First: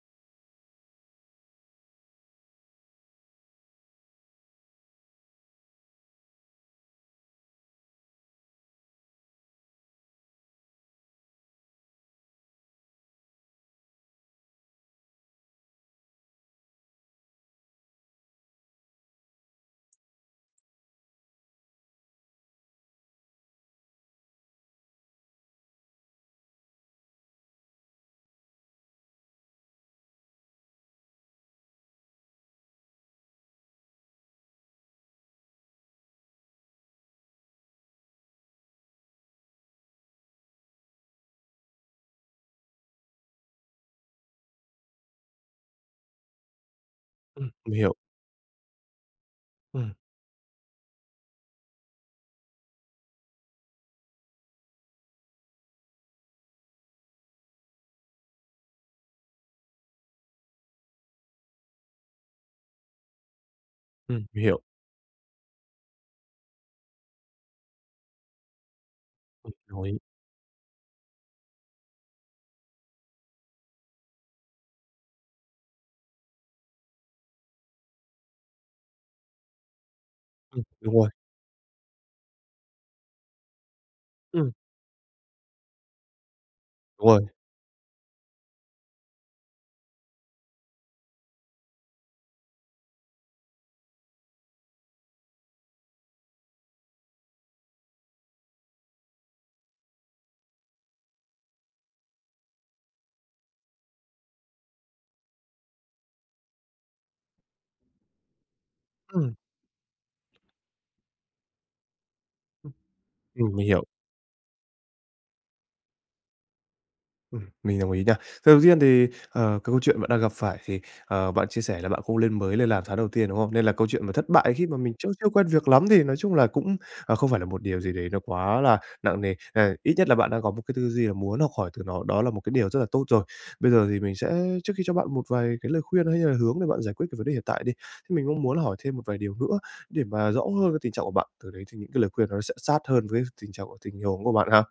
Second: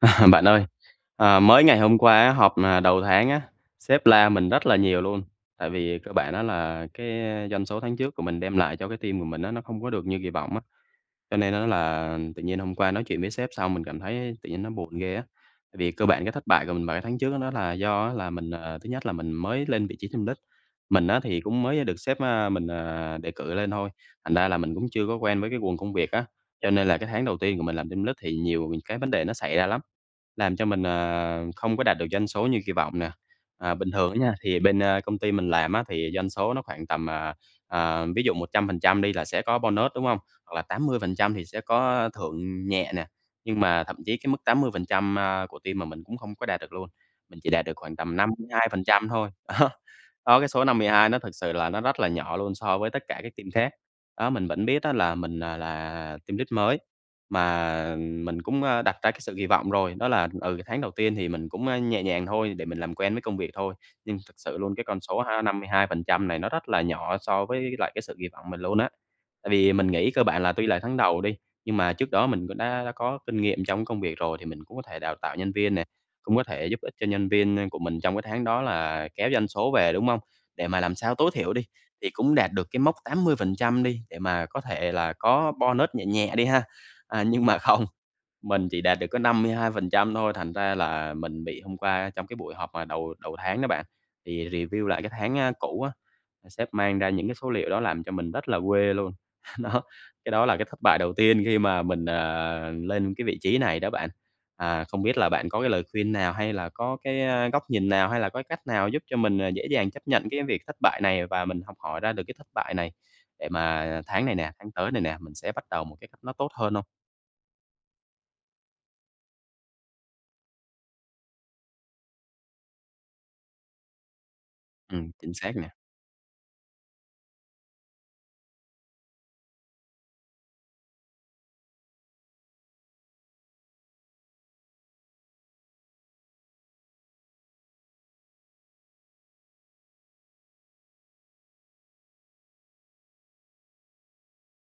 À, bạn ơi, ờ, mới ngày hôm qua á họp, ờ, đầu tháng á, sếp la mình rất là nhiều luôn. Tại vì cơ bản á là cái doanh số tháng trước của mình đem lại cho cái team của mình á nó không có được như kỳ vọng á, cho nên á là tự nhiên hôm qua nói chuyện với sếp xong mình cảm thấy tự nhiên nó buồn ghê á. Tại vì cơ bản cái thất bại của mình vào cái tháng trước đó là do á là mình, à, thứ nhất là mình mới lên vị trí team lead. Mình á thì cũng mới được sếp, a, mình, à, đề cử lên thôi, thành ra là mình cũng chưa có quen với cái guồng công việc á. Cho nên là cái tháng đầu tiên của mình làm team lead thì nhiều cái vấn đề nó xảy ra lắm. Làm cho mình, ờ, không có đạt được doanh số như kỳ vọng nè. À, bình thường á nha, thì bên, a, công ty mình làm á thì doanh số nó khoảng tầm, à, ờ, ví dụ 100% đi là sẽ có bonus, đúng hông? Hoặc là 80% thì sẽ có thưởng nhẹ nè. Nhưng mà thậm chí cái mức 80%, a, của team mà mình cũng không có đạt được luôn. Mình Ừm, chỉ đạt được mình hiểu. khoảng tầm 52% thôi. Á, Ừm. đó cái số 52 nó thực sự là nó rất là nhỏ luôn so với tất cả các team khác. Đó, mình vẫn biết á là mình là là team lead mới mà mình cũng, a, đặt ra cái sự kỳ vọng rồi, đó là, ừ, tháng đầu tiên thì mình cũng, a, nhẹ nhàng thôi để mình làm quen với công việc thôi. Nhưng Ừm, thực mình sự hiểu. luôn cái con số ha 52% này nó rất là nhỏ so với lại cái sự kỳ vọng mình luôn á. Tại Ừm, vì đồng mình ý. nghĩ cơ bản là tuy là tháng đầu đi, nhưng mà trước đó mình cũng đã đã có kinh nghiệm trong cái công việc rồi thì mình cũng có thể đào tạo nhân viên nè, cũng có thể giúp ích cho nhân viên của mình trong cái tháng đó là kéo doanh số về, đúng hông? Ừm, Để mà đúng làm rồi. sao tối thiểu đi, thì cũng đạt được cái mốc 80%, đi để mà Ừm. có thể là có bonus nhẹ nhẹ đi ha. Đúng rồi. À, nhưng mà không, mình chỉ đạt được có 52% thôi, thành ra là mình bị hôm qua trong cái buổi họp mà đầu đầu tháng đó bạn, thì review lại cái tháng, a, cũ á, sếp mang ra những cái số liệu đó làm cho mình rất là quê luôn. Đó, cái đó là cái thất bại đầu tiên khi mà mình, ờ, lên cái vị trí này đó bạn. À, không biết là bạn có cái lời khuyên nào hay là có cái, a, góc nhìn nào hay là có cái cách nào giúp cho Ừm. mình dễ dàng chấp nhận cái việc thất bại này và mình học hỏi ra được cái thất Ừm. bại này để Ừm, mình hiểu. mà tháng này nè, tháng tới này nè, mình sẽ bắt đầu một cái cách nó tốt hơn hông? Ừm, mình đồng ý nha. Sầu tiên thì, ờ, cái câu chuyện bạn đang gặp phải thì, ờ, bạn chia sẻ là bạn không lên mới lên làm tháng đầu tiên, đúng không? Nên là câu chuyện mà thất bại, khi mà mình chưa Ừm, chưa chính quen xác việc nè. lắm thì nói chung là cũng, ờ, không phải là một điều gì đấy nó quá là nặng nề. Ờ, ít nhất là bạn đang có một cái tư duy là muốn học hỏi từ nó, đó là một cái điều rất là tốt rồi. Bây giờ thì mình sẽ trước khi cho bạn một vài cái lời khuyên hay hay là hướng để bạn giải quyết cái vấn đề hiện tại đi, thế mình cũng muốn là hỏi thêm một vài điều nữa để mà rõ hơn về tình trạng của bạn, từ đấy thì những cái lời khuyên nó sẽ sát hơn với tình trạng của tình huống của bạn ha.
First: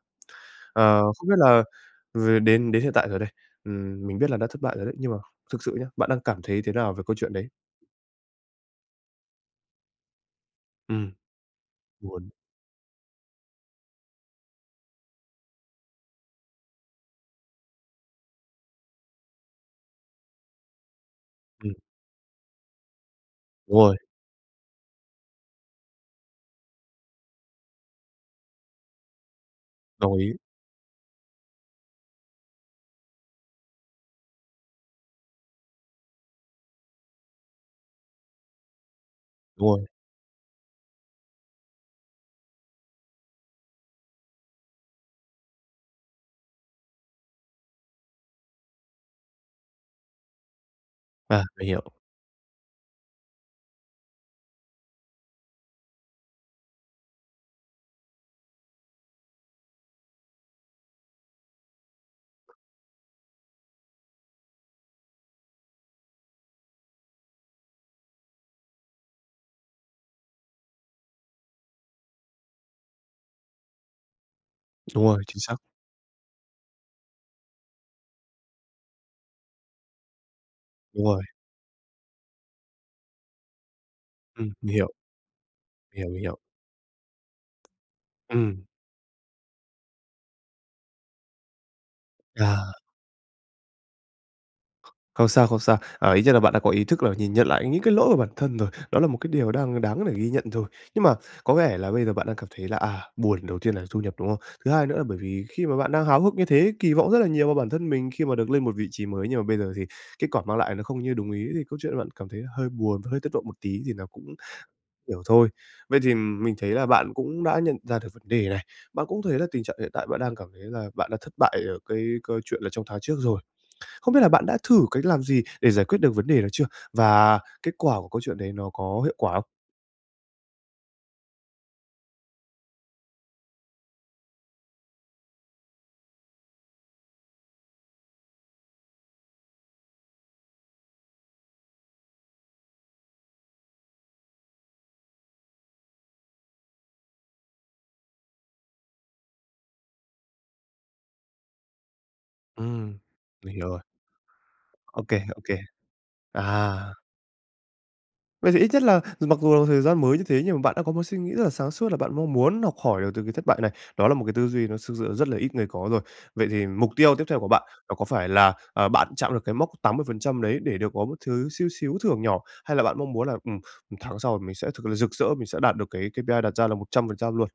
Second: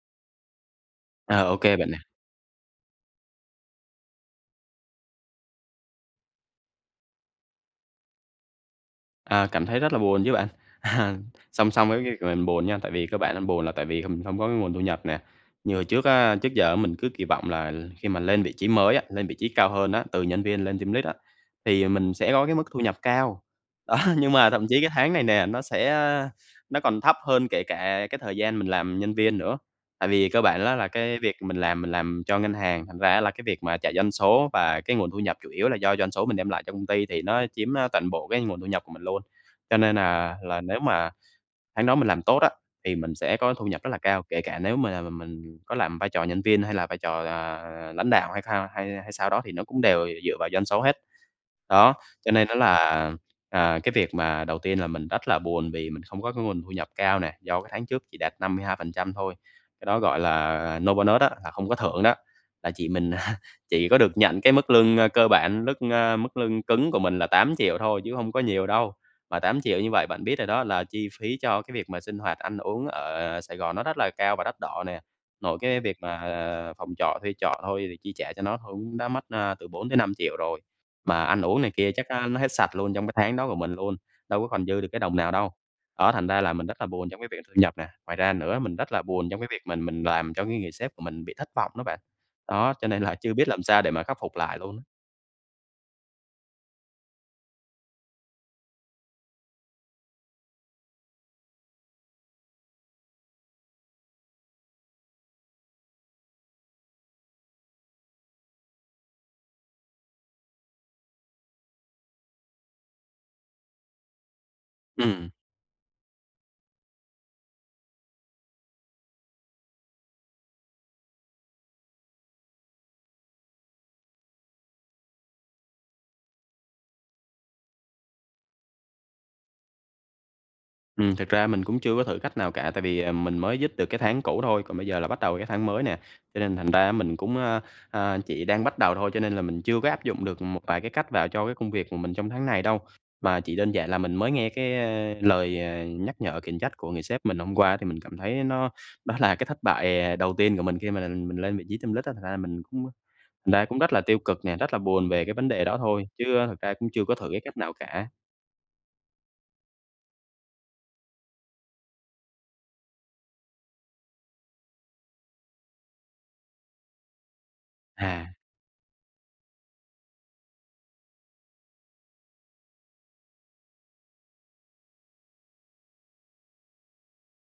Ờ, không biết À, ô là kê bạn nè. v đến đến hiện tại rồi đây, ừm, mình biết là đã thất bại rồi đấy, nhưng mà thực sự nhá, bạn đang cảm thấy thế nào về câu chuyện đấy? À, cảm thấy rất là buồn chứ bạn. À, Ừm. song song với cái việc Buồn. là mình buồn nha, tại vì cơ bản là buồn là tại vì, hừm, không có cái nguồn thu nhập nè. Như hồi trước á, trước giờ á mình cứ kỳ vọng là khi mà lên vị trí mới á, lên vị trí cao hơn á, từ nhân viên lên team lead á, Ừm. thì mình sẽ có cái mức thu nhập cao. Đúng rồi. Đó nhưng mà thậm chí cái tháng này nè, nó sẽ, a nó còn thấp hơn kể cả cái thời gian mình làm nhân viên nữa. Tại Đồng vì ý. cơ bản á là cái việc mình làm mình làm cho ngân hàng, thành ra á là cái việc mà chạy doanh số và cái nguồn thu nhập chủ yếu là do doanh số mình đem lại cho công ty thì nó chiếm, ơ, toàn bộ cái nguồn thu nhập của mình luôn. Đúng Cho rồi. nên, à, là nếu mà tháng đó mình làm tốt á thì mình sẽ có thu nhập rất là cao, kể cả nếu mà là m mình có làm vai trò nhân viên hay là vai trò, ờ, lãnh đạo hay thao hay hay sao đó thì nó cũng đều dựa vào doanh số hết. À, mình hiểu. Đó, cho nên á là, à, cái việc mà đầu tiên là mình rất là buồn vì mình không có cái nguồn thu nhập cao nè, do cái tháng trước chỉ đạt 52% thôi. Cái đó, gọi là, no bonus á, là không có thưởng đó, là chỉ mình chỉ có được nhận cái mức lương, ơ, cơ bản, mức, ơ, mức lương cứng của mình là 8.000.000 thôi chứ hông có nhiều đâu. Mà 8.000.000 như vậy bạn biết rồi đó là chi phí cho cái việc mà sinh hoạt, ăn uống ở Sài Gòn nó rất là cao và đắt đỏ nè. Đúng rồi, chính xác. Nội cái việc mà, ờ, phòng trọ, thuê trọ thôi thì chi trả cho nó thôi cũng đã mất, ơ, từ 4.000.000-5.000.000 rồi. Đúng Mà rồi. ăn uống này kia chắc á nó hết sạch luôn trong cái tháng đó của mình luôn, đâu có Ừm, còn mình dư được hiểu. cái đồng nào đâu. Đó, Hiểu, thành hiểu. ra là mình rất là buồn trong cái việc thu nhập nè. Ngoài ra nữa Ừm. mình rất là buồn trong cái việc mình mình làm cho cái người sếp của mình bị thất vọng đó bạn. À. Đó, cho nên là chưa biết làm sao để mà khắc phục lại luôn. Không sao, không sao. À, ít nhất là bạn đã có ý thức là nhìn nhận lại những cái lỗi của bản thân rồi, đó là một cái điều đang đáng để ghi nhận rồi. Nhưng mà có vẻ là bây giờ bạn đang cảm thấy là, à, buồn, đầu tiên là thu nhập, đúng không? Thứ hai nữa là bởi vì khi mà bạn đang háo hức như thế, kỳ vọng rất là nhiều vào bản thân mình khi mà được lên một vị trí mới, nhưng mà bây giờ thì kết quả mang lại nó không như đúng ý thì câu chuyện là bạn cảm thấy là hơi buồn và hơi thất vọng một tí thì nó cũng hiểu Ừm. thôi. Vậy thì, ừm, mình thấy là bạn cũng đã nhận ra được vấn đề này, bạn cũng thấy là tình trạng hiện tại bạn đang cảm thấy là bạn đã thất bại ở cái câu chuyện là trong tháng trước rồi. Không biết là bạn đã thử cách làm gì để giải quyết được vấn đề đó chưa? Và kết quả của câu chuyện đấy nó có hiệu quả không? Ừm, thực ra mình cũng chưa có thử cách nào cả, tại vì, à, mình mới dứt được cái tháng cũ thôi, còn bây giờ là bắt đầu cái tháng mới nè. Cho nên thành ra á mình cũng, à, chỉ đang bắt đầu thôi, cho nên là mình chưa có áp dụng được một vài cái cách vào cho cái công việc của mình trong tháng này đâu. Mà chỉ đơn giản là mình mới nghe cái, ờ, lời, ờ, nhắc nhở, khiển trách của người sếp mình hôm qua thì mình cảm thấy nó nó là cái thất bại, ờ, đầu tiên của mình khi mà mình mình lên vị trí team lead á. Thành ra là mình cũng Ừm, thành mình ra hiểu cũng rồi. rất là tiêu cực nè, rất là Ô buồn kê, về cái ô vấn kê. đề đó thôi, chứ thực ra cũng À! chưa có thử cái cách nào cả. Vậy thì ít nhất là dù mặc dù thời gian mới như thế nhưng mà bạn đã có một suy nghĩ rất là sáng suốt là bạn mong muốn học hỏi được từ cái thất bại này. Đó là một cái tư duy nó thực sự rất là ít người có rồi. Vậy thì mục tiêu tiếp theo của bạn nó có phải À. là, ờ, bạn chạm được cái mốc 80% đấy để được có một thứ xíu xíu thưởng nhỏ, hay là bạn mong muốn là, ừm, 1 tháng sau mình sẽ thực là rực rỡ, mình sẽ đạt được cái KPI đặt ra là 100% luôn?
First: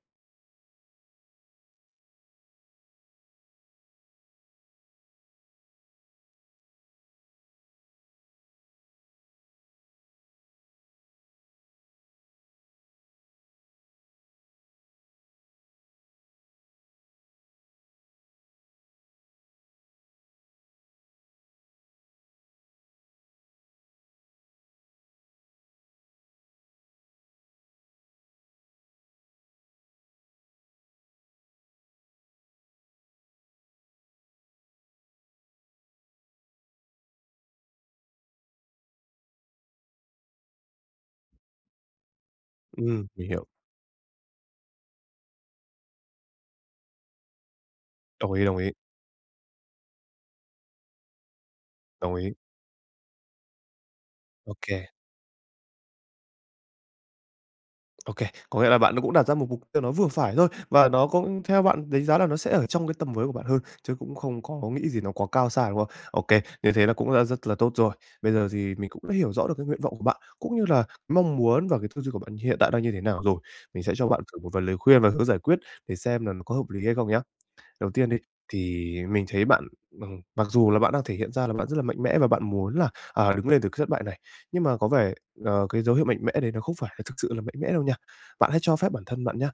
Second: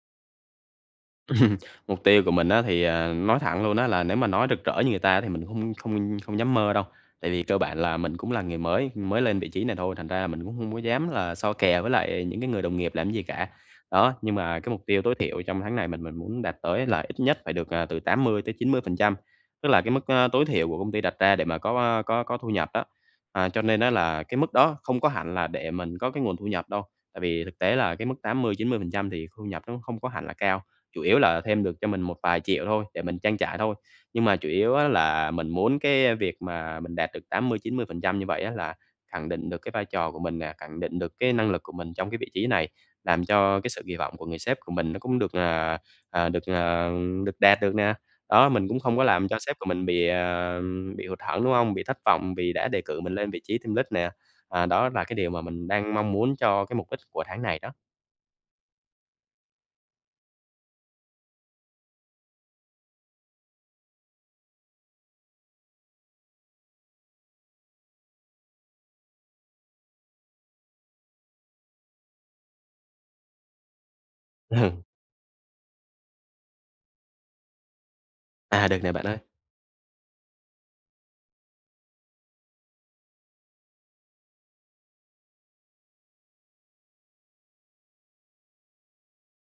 Ừm. Mục tiêu của mình á thì, ờ, nói thẳng luôn á là nếu mà nói rực rỡ như người ta thì mình cũng không không không dám mơ đâu. Tại vì cơ bản là mình cũng là người mới, mới lên vị trí này thôi, thành ra là mình cũng hông có dám là so kè với lại những cái người đồng nghiệp làm cái gì cả. Đó, nhưng mà cái mục tiêu tối thiểu trong tháng này mình mình muốn đạt tới là ít nhất phải được, ờ, từ 80-90%. Tức là cái mức, a, tối thiểu của công ty đặt ra để mà có có có thu nhập đó. À, cho nên á là cái mức đó không có hẳn là để mình có cái nguồn thu nhập đâu, tại vì thực tế là cái mức 80-90% thì thu nhập nó không có hẳn là cao, chủ yếu là thêm được cho mình một vài triệu thôi để mình trang trải thôi. Nhưng mà chủ yếu á là mình muốn cái việc mà mình đạt được 80-90% như vậy á là khẳng định được cái vai trò của mình nè, khẳng định được cái năng lực của mình trong cái vị trí này, Ừm, làm mình hiểu. cho cái sự kỳ vọng của người sếp của mình nó cũng được, ờ, ờ, được, ờ, được đạt được nè. Đồng ý, Đó, đồng mình ý. cũng không có làm cho sếp của mình bị, à, bị hụt hẫng, đúng không? Bị thất Đồng ý. vọng vì đã đề cử mình lên vị trí team lead nè. Ô À, kê. đó là cái điều mà mình đang mong muốn cho cái mục đích của tháng này đó. Ô kê, có nghĩa là bạn cũng đặt ra một mục tiêu nó vừa phải thôi và nó cũng theo bạn đánh giá là nó sẽ ở trong cái tầm với của bạn hơn, chứ cũng không có nghĩ gì nó quá cao xa, đúng không? Ô kê, như thế là cũng đã rất là tốt rồi. Bây giờ thì mình cũng hiểu rõ được cái nguyện vọng của bạn, cũng như là mong muốn và cái tư duy của bạn hiện tại đang như thế nào rồi. Mình sẽ cho bạn thử một vài lời Ừ. khuyên và hướng giải quyết để xem là nó có hợp lý hay không nhá. Đầu tiên đi À, được nè thì bạn ơi. mình thấy bạn, m mặc dù là bạn đang thể hiện ra là bạn rất là mạnh mẽ và bạn muốn là, à, đứng lên từ cái thất bại này. Nhưng mà có vẻ, ờ, cái dấu hiệu mạnh mẽ đấy nó không phải là thực sự là mạnh mẽ đâu nha. Bạn hãy cho phép bản thân bạn nhá,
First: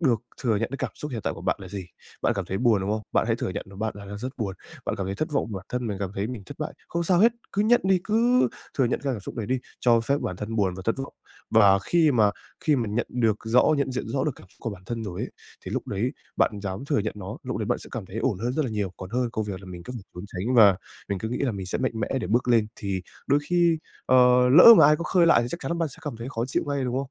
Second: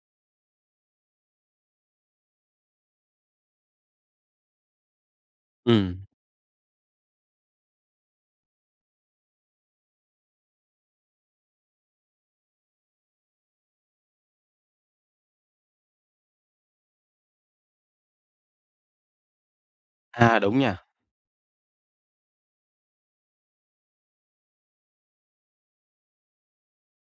được thừa nhận cái cảm xúc hiện tại của bạn là gì. Bạn cảm thấy buồn, đúng không? Bạn hãy thừa nhận đúng bạn là đang rất buồn, bạn cảm thấy thất vọng bản thân mình, Ừm. cảm thấy mình thất bại, không sao hết. Cứ nhận đi, cứ thừa nhận cái cảm xúc đấy đi, cho phép bản thân buồn và thất vọng. Và khi mà khi mà nhận được rõ nhận diện rõ được cảm xúc của bản thân rồi ấy, thì lúc đấy bạn dám thừa nhận nó, lúc đấy bạn sẽ cảm thấy ổn hơn rất là nhiều, còn hơn công việc là mình cứ phải trốn À, tránh đúng và nha. mình cứ nghĩ là mình sẽ mạnh mẽ để bước lên, thì đôi khi, ờ, lỡ mà ai có khơi lại thì chắc chắn là bạn sẽ cảm thấy khó chịu ngay, đúng không?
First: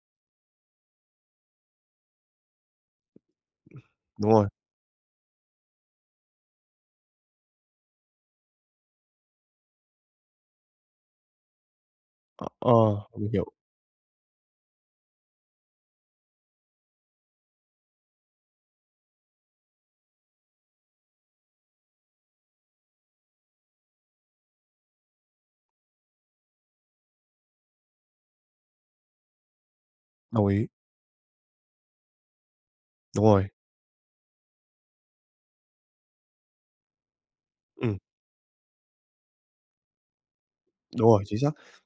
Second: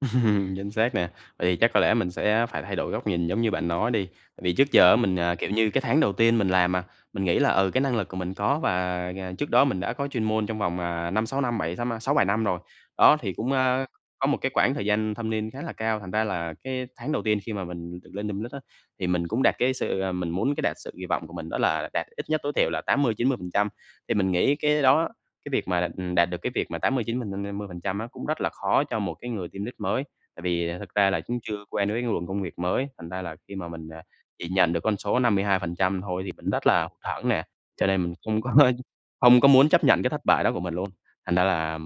Chính xác nè, tại vì chắc có lẽ mình sẽ phải thay đổi góc Ừm. nhìn giống như bạn nói đi, Đúng tại rồi. vì trước giờ á mình, à, kiểu như, cái tháng đầu tiên mình làm mà, mình nghĩ là, ừ, cái năng lực của mình có, và, à, trước đó mình đã có chuyên môn trong vòng, à, 5-6 năm bảy, tám a, 6-7 năm Ờ, rồi. ờ, Đó, mình thì hiểu. cũng, a, có một cái quãng thời gian thâm niên khá là cao, thành ra là cái tháng đầu tiên khi mà mình được lên team lead á, thì mình cũng đạt cái sự ờ, mình muốn cái đạt sự kỳ vọng của mình đó là đạt ít nhất tối thiểu là 80%-90%. Thì mình nghĩ cái đó, cái việc mà, ừm, đạt được cái việc mà 80, chín m m mươi phần trăm á, cũng rất là khó cho một cái người team lead mới. Tại Đồng ý. vì thực ra là cũng chưa quen với cái luồng công việc mới, thành ra Đúng là rồi. khi mà mình, à, chỉ nhận được con số 52% thôi thì mình rất là hụt hẫng nè, cho Ừm. nên mình không có không có muốn chấp nhận cái thất bại đó của mình luôn. Đúng rồi, Thành chính ra xác. là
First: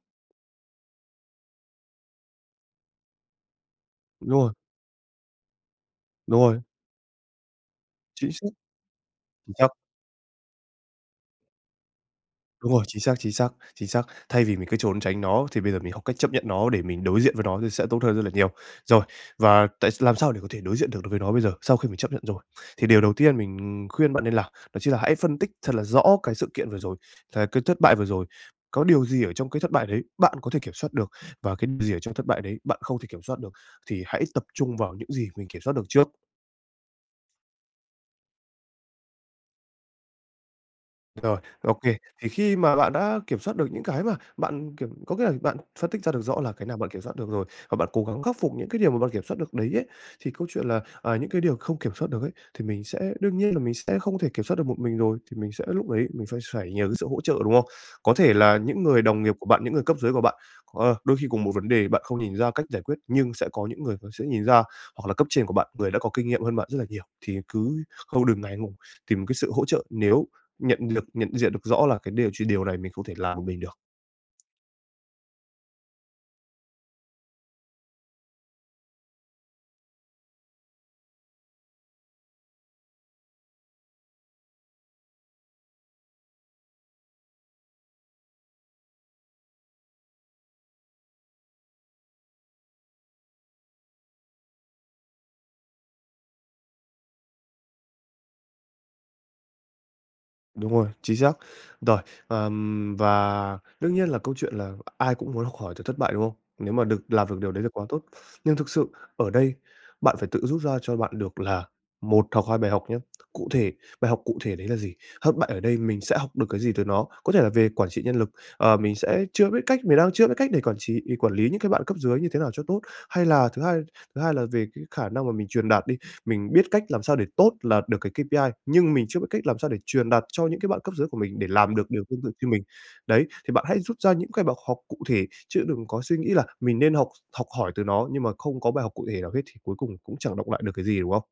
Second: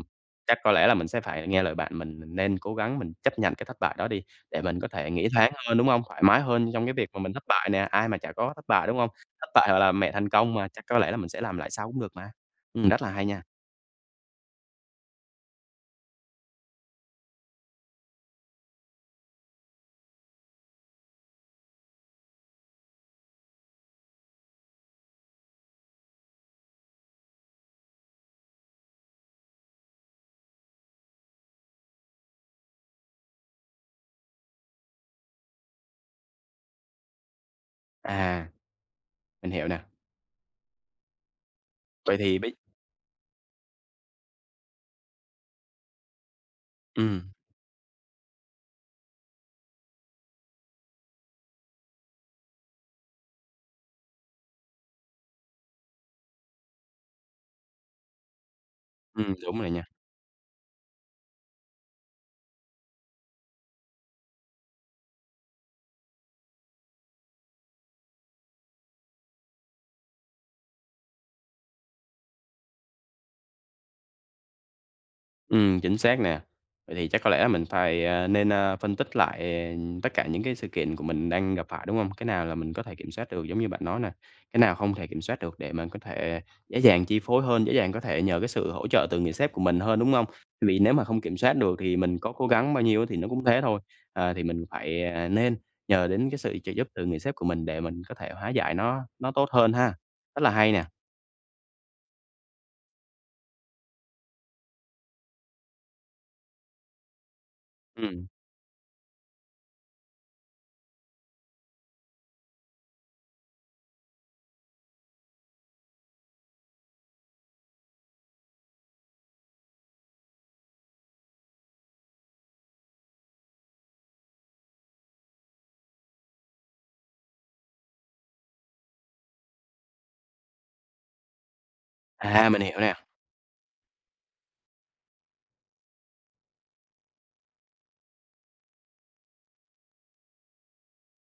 chắc có lẽ là mình sẽ phải nghe lời bạn, mình mình nên cố gắng mình chấp nhận cái thất bại đó đi Đúng rồi. để mình có thể nghĩ thoáng hơn, đúng hông? Thoải Đúng mái rồi. hơn trong cái việc mà mình thất bại nè, ai mà Chính chả xác. có thất bại, đúng hông? Thất Chính xác. bại gọi là mẹ thành công mà, chắc có lẽ là mình sẽ làm lại sau cũng được mà. Đúng rồi, Ừm, chính rất là xác, hay chính nha! xác, chính xác. Thay vì mình cứ trốn tránh nó, thì bây giờ mình học cách chấp nhận nó để mình đối diện với nó thì sẽ tốt hơn rất là nhiều. Rồi, và tại làm sao để có thể đối diện được đối với nó bây giờ, sau khi mình chấp nhận rồi? Thì điều đầu tiên mình khuyên bạn nên làm, đó chính là hãy phân tích thật là rõ cái sự kiện vừa rồi cái cái thất bại vừa rồi. Có điều gì ở trong cái thất bại đấy bạn có thể kiểm soát được, và cái đ gì ở trong thất bại đấy bạn không thể kiểm soát được, thì hãy tập trung vào những gì mình kiểm soát được trước. À. Mình hiểu nà. Rồi, ô kê. Vậy Thì thì bây khi mà bạn đã kiểm soát được những cái mà bạn kiểm có nghĩa rằng bạn phân tích ra được rõ là cái nào bạn kiểm soát được Ừm. rồi, và bạn cố gắng khắc phục những cái điều mà bạn kiểm soát được đấy ấy, thì câu chuyện là, à những cái điều không kiểm soát được ấy, thì mình sẽ đương nhiên, là mình sẽ không thể kiểm soát được một mình rồi, thì mình sẽ lúc đấy mình sẽ phải nhờ cái sự hỗ trợ, đúng không? Có thể là những người đồng nghiệp Ừm, của đúng bạn, rồi những người nha. cấp dưới của bạn, à, đôi khi cùng một vấn đề, bạn không nhìn ra cách giải quyết nhưng sẽ có những người họ sẽ nhìn ra, hoặc là cấp trên của bạn, người đã có kinh nghiệm hơn bạn rất là nhiều. Thì cứ không đừng ngại ngùng, tìm cái sự hỗ trợ nếu nhận lực nhận diện được rõ là cái điều chỉ điều này mình không thể làm một mình được. Ừm, chính xác nè. Vậy thì chắc có lẽ mình phai, a, nên, a, phân tích lại tất cả những cái sự kiện của mình đang gặp phải, đúng hông? Cái nào là mình có thể kiểm soát được giống như bạn nói nà, cái nào hông thể kiểm soát được để mình có thể dễ dàng chi phối hơn, dễ dàng có thể nhờ cái sự hỗ trợ từ người sếp của mình hơn, đúng hông? Vì nếu mà hông kiểm soát được thì mình có cố gắng bao nhiêu á, thì nó cũng thế thôi. À, thì mình phải, à, nên nhờ đến cái sự trợ giúp từ người sếp của mình để mình có thể hóa giải nó nó tốt hơn ha. Rất là Đúng hay nè. rồi, chính xác. Rồi, ờm. Và đương nhiên là câu chuyện là ai cũng muốn khỏi từ thất bại, đúng không? Nếu mà được làm được điều đấy là quá tốt. Ừm. Nhưng thực sự ở đây, bạn phải tự rút ra cho bạn được là 1 hoặc 2 bài học nhé. Cụ thể, bài học cụ thể đấy là gì? Hất bại ở đây mình sẽ học được cái gì từ nó? Có thể là về quản trị nhân lực, ờ, mình sẽ chưa biết cách, mình đang chưa biết cách để quản trị, để quản lý những cái bạn cấp dưới như thế nào cho tốt. Hay là thứ hai thứ hai là về cái khả năng mà mình truyền đạt đi, mình biết cách làm sao để tốt, lạt được cái KPI, nhưng mình chưa biết cách làm sao để truyền đạt cho những cái bạn cấp dưới của mình để làm được điều tương tự như À, mình. mình hiểu nè. Đấy, thì bạn hãy rút ra những cái bậc hộc cụ thể, chứ đừng có suy nghĩ là mình nên học học hỏi từ nó nhưng mà không có bài học cụ thể nào hết thì cuối cùng cũng chẳng đọng lại được cái gì, đúng không?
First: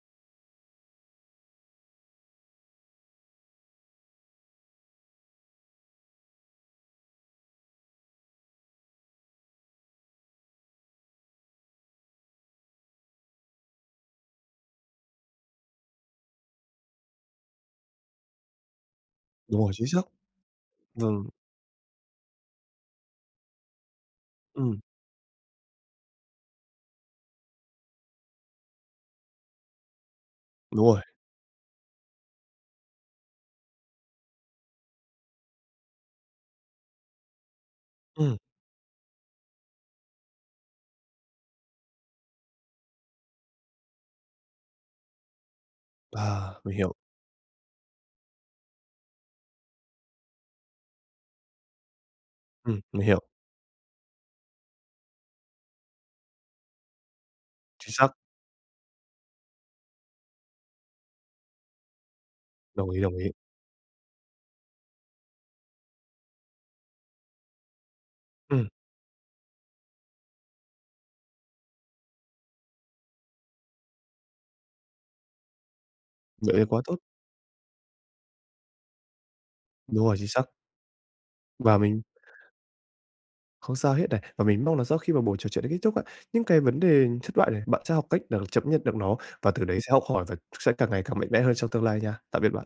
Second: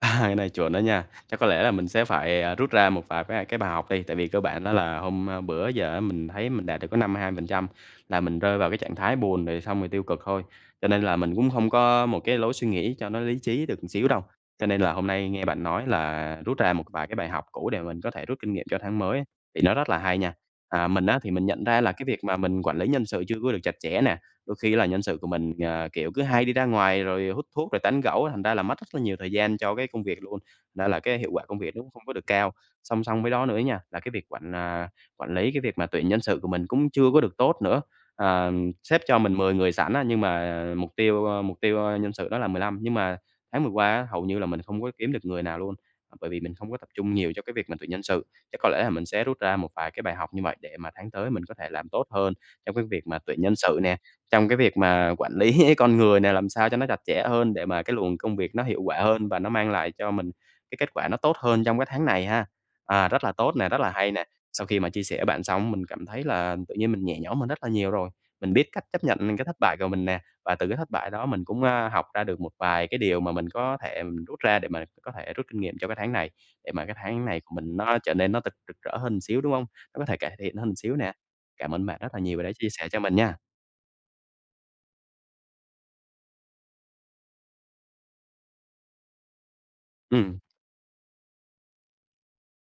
À, cái này chuẩn đó nha. Chắc có lẽ là mình sẽ phải, à, rút ra một vài bái cái bài học đi, tại vì cơ bản đó là hôm, ơ, bữa giờ á mình thấy mình đạt được có 52% là mình rơi vào cái trạng thái buồn, rồi xong rồi tiêu cực thôi, cho nên là mình cũng không có một cái lối suy nghĩ cho nó lý trí được một xíu đâu. Cho nên là hôm nay nghe bạn nói là rút ra một vài cái bài học cũ để mình có thể rút kinh nghiệm cho tháng mới á, Đúng thì rồi, nó chính rất là xác. hay nha. À, mình á Vâng. thì mình nhận ra là cái việc mà mình quản lý nhân sự chưa có được chặt chẽ nè, đôi khi á Ừm. là nhân sự của mình, à, kiểu cứ hay đi ra ngoài rồi hút thuốc, rồi tán gẫu, thành ra là mất rất là nhiều thời gian cho cái công việc luôn, thành Đúng ra rồi. là cái hiệu quả công việc nó không có được cao. Song song với đó nữa nha, là cái việc quản, à, quản lý cái việc mà tuyển nhân sự của mình cũng chưa có được tốt nữa. Ừm. À, ừm, sếp cho mình 10 người sẵn á, nhưng mà mục tiêu ơ, mục tiêu, ơ, nhân sự đó là 15, nhưng mà tháng vừa qua á, hầu như là mình không có kiếm được người nào luôn, bởi vì À, mình không mình có tập hiểu. trung nhiều cho cái việc mình tuyển nhân sự. Chắc có lẽ là mình sẽ rút ra một vài cái bài học như vậy để mà tháng tới mình có thể làm tốt hơn trong Ừm, cái mình việc mà hiểu. tuyển nhân sự nè, trong cái việc mà quản lý con người nè, làm sao cho nó chặt chẽ hơn để mà Chính cái xác. luồng công việc nó hiệu quả hơn và nó mang lại cho mình cái kết quả nó tốt hơn trong cái tháng này ha. Đồng ý, À, đồng rất ý. là tốt nè, rất là hay nè. Sau khi mà chia sẻ với bạn xong mình cảm thấy là tự nhiên mình nhẹ nhõm hơn rất là nhiều rồi, mình Ừm. biết cách chấp nhận những cái thất bại của mình nè và từ cái thất bại đó mình cũng, a, học ra được một vài cái điều mà mình có thể mình rút ra để mà có thể rút kinh nghiệm cho cái tháng này, Vậy thì để quá mà cái tốt. tháng này của mình nó trở nên nó thật rực rỡ hơn xíu, đúng hông? Nó có Đúng rồi, thể chính cải xác. thiện hơn xíu nè. Cảm Và ơn bạn mình rất là nhiều vì đã chia sẻ cho mình nha! Không sao hết này. Và mình mong là sau khi mà buổi trò chuyện này kết thúc á, những cái vấn đề thất bại này, bạn sẽ học cách là chấp nhận được nó và từ đấy sẽ học hỏi và c Ừm. sẽ càng ngày càng mạnh mẽ hơn trong tương lai nha. Tạm biệt bạn!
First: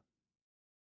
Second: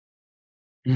Ừm.